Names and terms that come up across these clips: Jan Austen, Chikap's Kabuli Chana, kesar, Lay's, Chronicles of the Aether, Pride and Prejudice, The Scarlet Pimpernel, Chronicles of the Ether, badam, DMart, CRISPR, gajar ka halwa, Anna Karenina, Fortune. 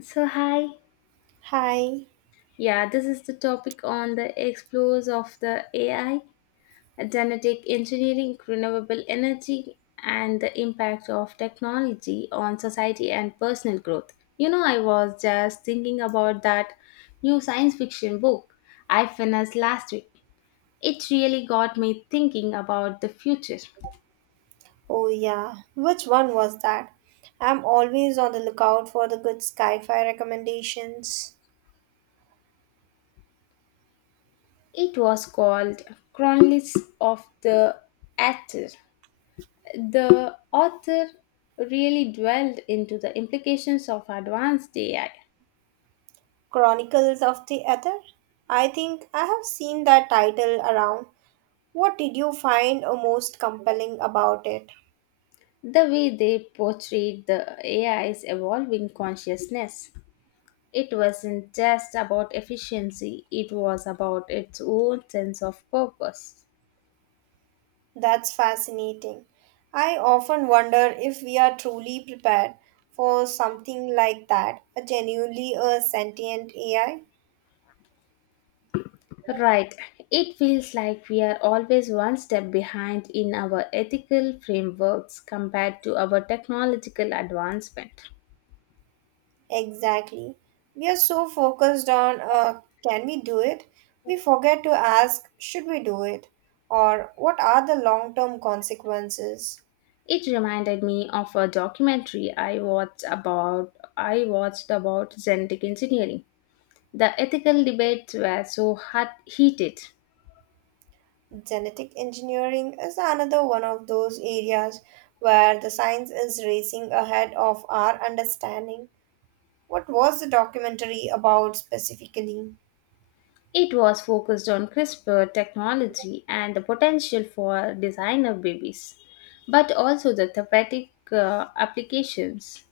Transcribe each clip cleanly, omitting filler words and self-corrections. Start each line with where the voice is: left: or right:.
left: So, hi.
right: Hi.
left: Yeah, this is the topic on the explores of the AI, genetic engineering, renewable energy, and the impact of technology on society and personal growth. You know, I was just thinking about that new science fiction book I finished last week. It really got me thinking about the future.
right: Oh, yeah. Which one was that? I'm always on the lookout for the good sci-fi recommendations.
left: It was called Chronicles of the Aether. The author really dwelled into the implications of advanced AI,
right: Chronicles of the Ether? I think I have seen that title around. What did you find most compelling about it?
left: the way they portrayed the AI's evolving consciousness. It wasn't just about efficiency, it was about its own sense of purpose.
right: That's fascinating. I often wonder if we are truly prepared for something like that, a genuinely a sentient AI.
left: Right, it feels like we are always one step behind in our ethical frameworks compared to our technological advancement.
right: Exactly. We are so focused on can we do it? We forget to ask should we do it? Or what are the long term consequences?
left: It reminded me of a documentary I watched about genetic engineering. The ethical debates were so hot heated.
right: Genetic engineering is another one of those areas where the science is racing ahead of our understanding. What was the documentary about specifically?
left: It was focused on CRISPR technology and the potential for designer babies, but also the therapeutic applications.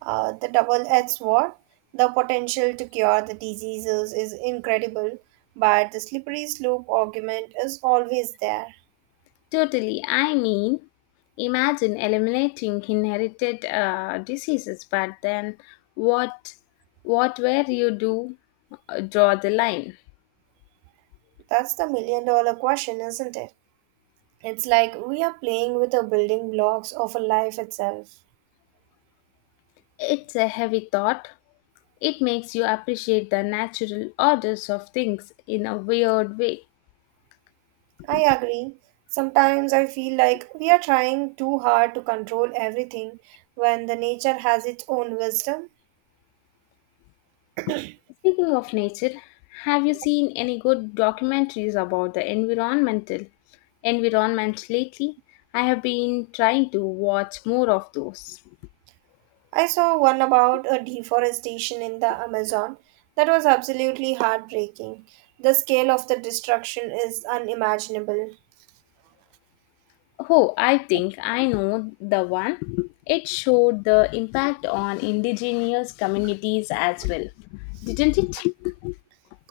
right: The double-edged sword, the potential to cure the diseases is incredible, but the slippery slope argument is always there.
left: Totally, I mean, imagine eliminating inherited diseases, but then what? Where you do draw the line?
right: That's the million-dollar question, isn't it? It's like we are playing with the building blocks of a life itself.
left: It's a heavy thought. It makes you appreciate the natural orders of things in a weird way.
right: I agree. Sometimes I feel like we are trying too hard to control everything when the nature has its own wisdom.
left: Speaking of nature, have you seen any good documentaries about the environment lately? I have been trying to watch more of those.
right: I saw one about a deforestation in the Amazon that was absolutely heartbreaking. The scale of the destruction is unimaginable.
left: Oh, I think I know the one. It showed the impact on indigenous communities as well, didn't it?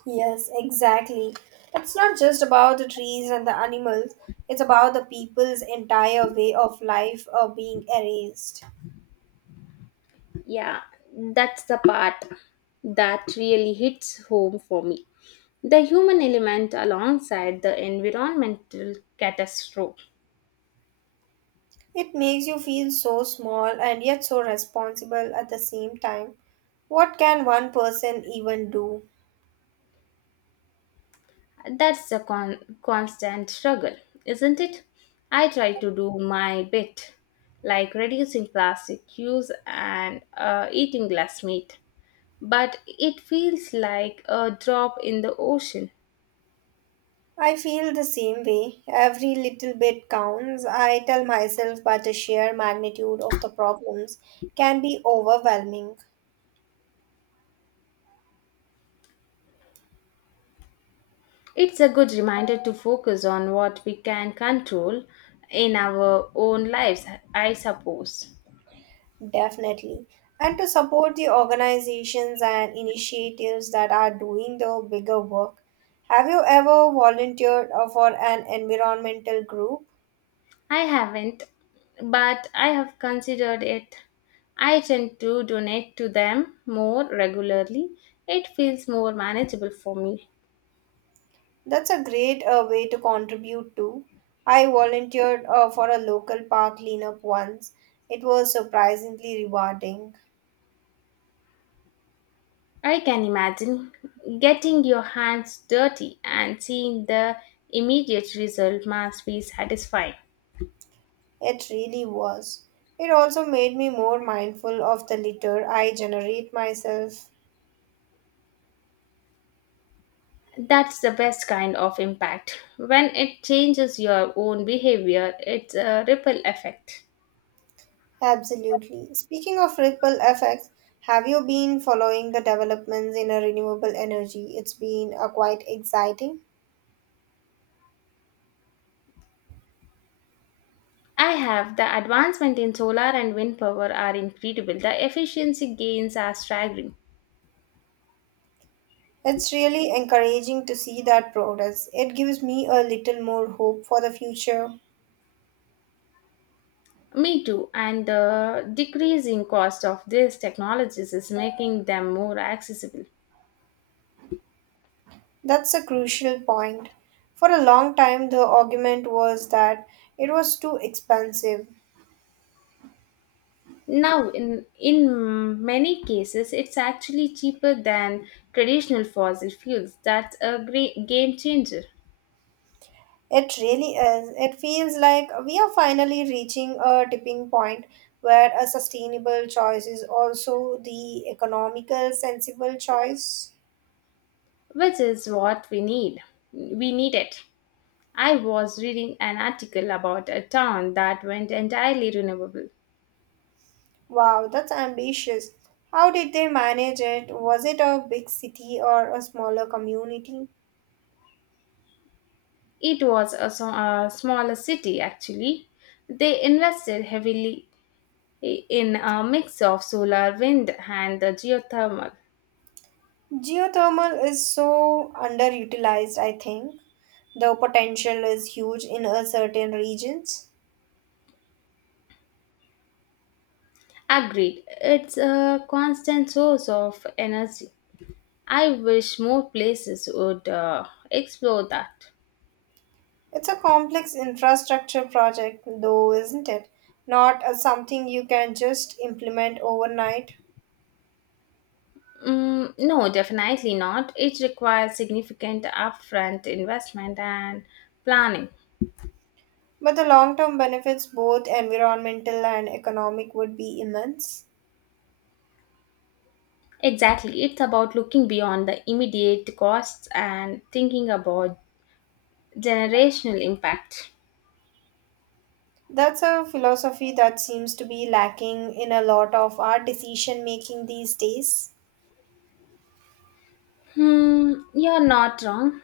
right: Yes, exactly. It's not just about the trees and the animals, it's about the people's entire way of life are being erased.
left: Yeah, that's the part that really hits home for me. The human element alongside the environmental catastrophe.
right: It makes you feel so small and yet so responsible at the same time. What can one person even do?
left: That's the constant struggle, isn't it? I try to do my bit, like reducing plastic use and eating less meat. But it feels like a drop in the ocean.
right: I feel the same way. Every little bit counts, I tell myself, but the sheer magnitude of the problems can be overwhelming,
left: It's a good reminder to focus on what we can control in our own lives, I suppose.
right: definitely. And to support the organizations and initiatives that are doing the bigger work, have you ever volunteered for an environmental group?
left: I haven't, but I have considered it. I tend to donate to them more regularly. It feels more manageable for me.
right: That's a great way to contribute to. I volunteered for a local park cleanup once. It was surprisingly rewarding.
left: I can imagine getting your hands dirty and seeing the immediate result must be satisfying.
right: It really was. It also made me more mindful of the litter I generate myself.
left: That's the best kind of impact. When it changes your own behavior, it's a ripple effect.
right: Absolutely. Speaking of ripple effects, have you been following the developments in a renewable energy? It's been quite exciting.
left: I have the advancement in solar and wind power are incredible. The efficiency gains are staggering.
right: It's really encouraging to see that progress. It gives me a little more hope for the future.
left: Me too, and the decreasing cost of these technologies is making them more accessible.
right: That's a crucial point. For a long time, the argument was that it was too expensive.
left: Now, in many cases, it's actually cheaper than traditional fossil fuels. That's a great game changer.
right: It really is. It feels like we are finally reaching a tipping point where a sustainable choice is also the economical, sensible choice.
left: Which is what we need. We need it. I was reading an article about a town that went entirely renewable.
right: Wow, that's ambitious. How did they manage it? Was it a big city or a smaller community?
left: It was a smaller city actually. They invested heavily in a mix of solar, wind, and the geothermal.
right: Geothermal is so underutilized, I think. The potential is huge in a certain regions.
left: Agreed, it's a constant source of energy. I wish more places would explore that.
right: It's a complex infrastructure project, though, isn't it? Not a something you can just implement overnight.
left: Mm, no, definitely not. It requires significant upfront investment and planning.
right: But the long term benefits, both environmental and economic, would be immense.
left: Exactly. It's about looking beyond the immediate costs and thinking about generational impact.
right: That's a philosophy that seems to be lacking in a lot of our decision making these days.
left: Hmm, you're not wrong.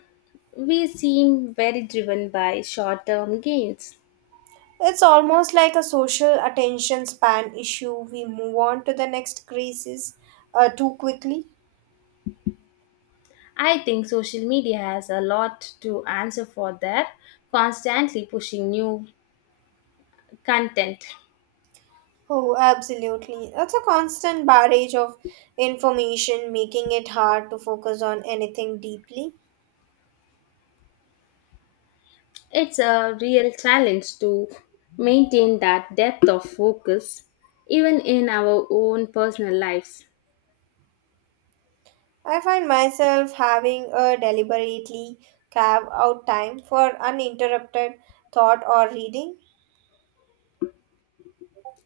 left: We seem very driven by short term gains.
right: It's almost like a social attention span issue. We move on to the next crisis too quickly.
left: I think social media has a lot to answer for there, constantly pushing new content.
right: Oh, absolutely. It's a constant barrage of information, making it hard to focus on anything deeply.
left: It's a real challenge to maintain that depth of focus, even in our own personal lives.
right: I find myself having a deliberately carve out time for uninterrupted thought or reading.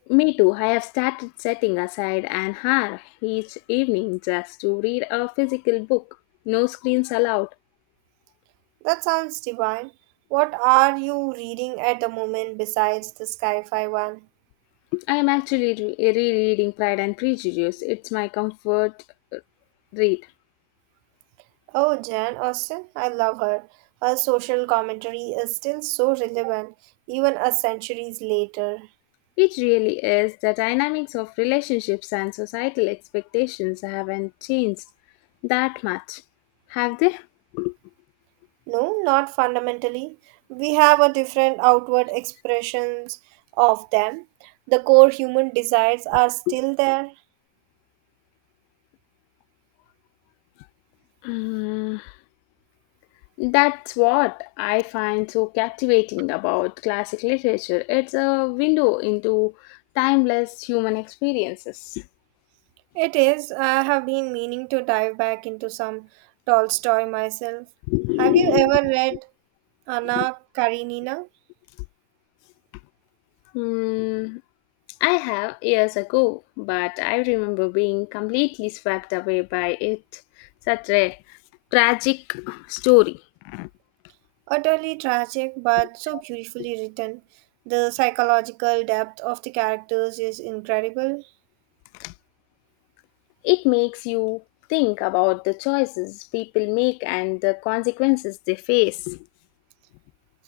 left: Me too, I have started setting aside an hour each evening just to read a physical book. No screens allowed.
right: That sounds divine. What are you reading at the moment besides the sci-fi one?
left: I am actually rereading Pride and Prejudice. It's my comfort uh, read.
right: Oh, Jan Austen, I love her. Her social commentary is still so relevant, even a centuries later.
left: It really is. The dynamics of relationships and societal expectations haven't changed that much, have they?
right: No, not fundamentally. We have a different outward expressions of them. The core human desires are still there.
left: Mm, that's what I find so captivating about classic literature. It's a window into timeless human experiences.
right: It is. I have been meaning to dive back into some Tolstoy myself. Have you ever read Anna Karenina?
left: Mm, I have years ago, but I remember being completely swept away by it. Such a tragic story.
right: Utterly tragic, but so beautifully written. The psychological depth of the characters is incredible.
left: It makes you think about the choices people make and the consequences they face.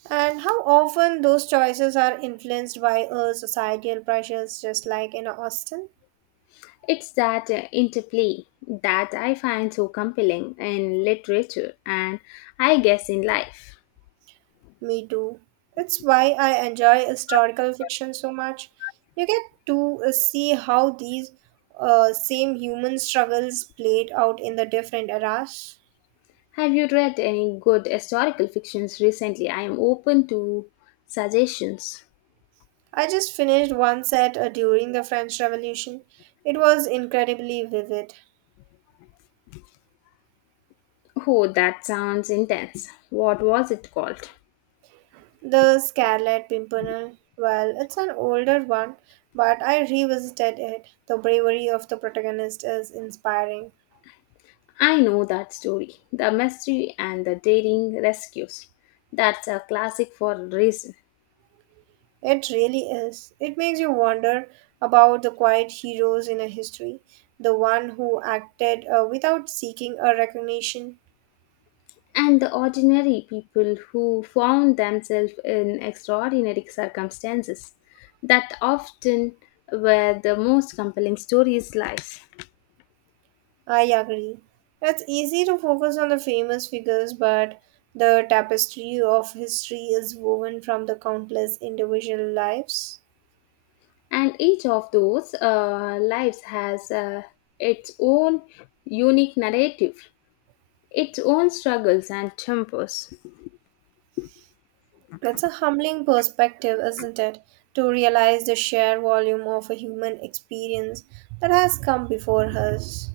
right: And how often those choices are influenced by societal pressures, just like in Austin.
left: It's that interplay that I find so compelling in literature and I guess in life.
right: Me too. It's why I enjoy historical fiction so much. You get to see how these same human struggles played out in the different eras.
left: Have you read any good historical fictions recently? I am open to suggestions.
right: I just finished one set during the French Revolution. It was incredibly vivid.
left: Oh, that sounds intense. What was it called?
right: The Scarlet Pimpernel, well, it's an older one, but I revisited it. The bravery of the protagonist is inspiring.
left: I know that story. The mystery and the daring rescues. That's a classic for a reason.
right: It really is. It makes you wonder about the quiet heroes in a history, the one who acted without seeking a recognition.
left: And the ordinary people who found themselves in extraordinary circumstances that often were the most compelling stories lives.
right: I agree. It's easy to focus on the famous figures, but the tapestry of history is woven from the countless individual lives.
left: And each of those lives has its own unique narrative, its own struggles and tempos.
right: That's a humbling perspective, isn't it? To realize the sheer volume of a human experience that has come before us.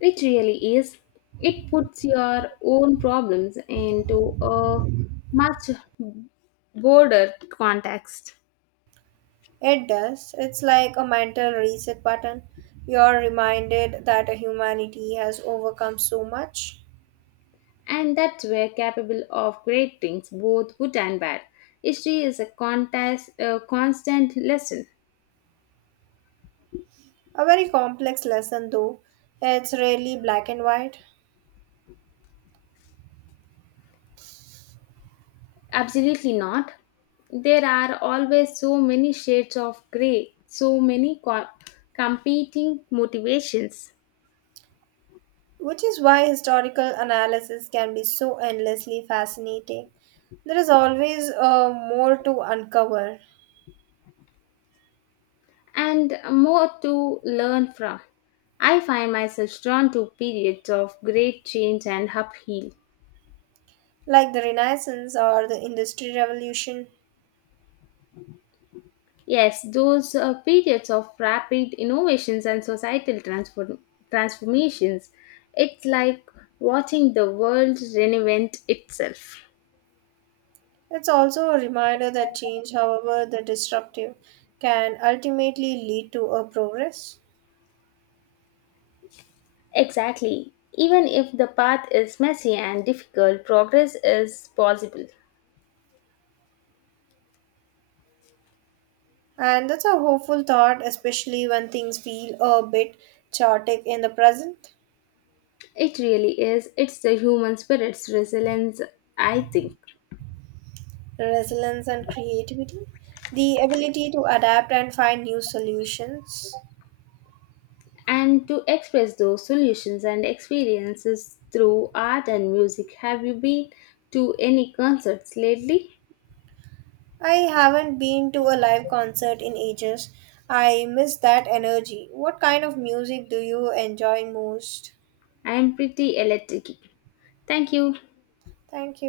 left: It really is. It puts your own problems into a much broader context.
right: It does. It's like a mental reset button. You're reminded that humanity has overcome so much.
left: And that were capable of great things, both good and bad. History is contest, a constant lesson.
right: A very complex lesson, though. It's rarely black and white,
left: Absolutely not. There are always so many shades of grey, so many competing motivations,
right: which is why historical analysis can be so endlessly fascinating. There is always more to uncover.
left: and more to learn from. I find myself drawn to periods of great change and upheaval.
right: Like the Renaissance or the Industrial Revolution.
left: Yes, those periods of rapid innovations and societal transformations. It's like watching the world reinvent itself.
right: It's also a reminder that change, however the disruptive, can ultimately lead to a progress.
left: Exactly. Even if the path is messy and difficult, progress is possible.
right: And that's a hopeful thought, especially when things feel a bit chaotic in the present.
left: It really is. It's the human spirit's resilience, I think.
right: Resilience and creativity, the ability to adapt and find new solutions.
left: And to express those solutions and experiences through art and music, have you been to any concerts lately?
right: I haven't been to a live concert in ages. I miss that energy. What kind of music do you enjoy most?
left: And pretty electric. Thank you.
right: Thank you.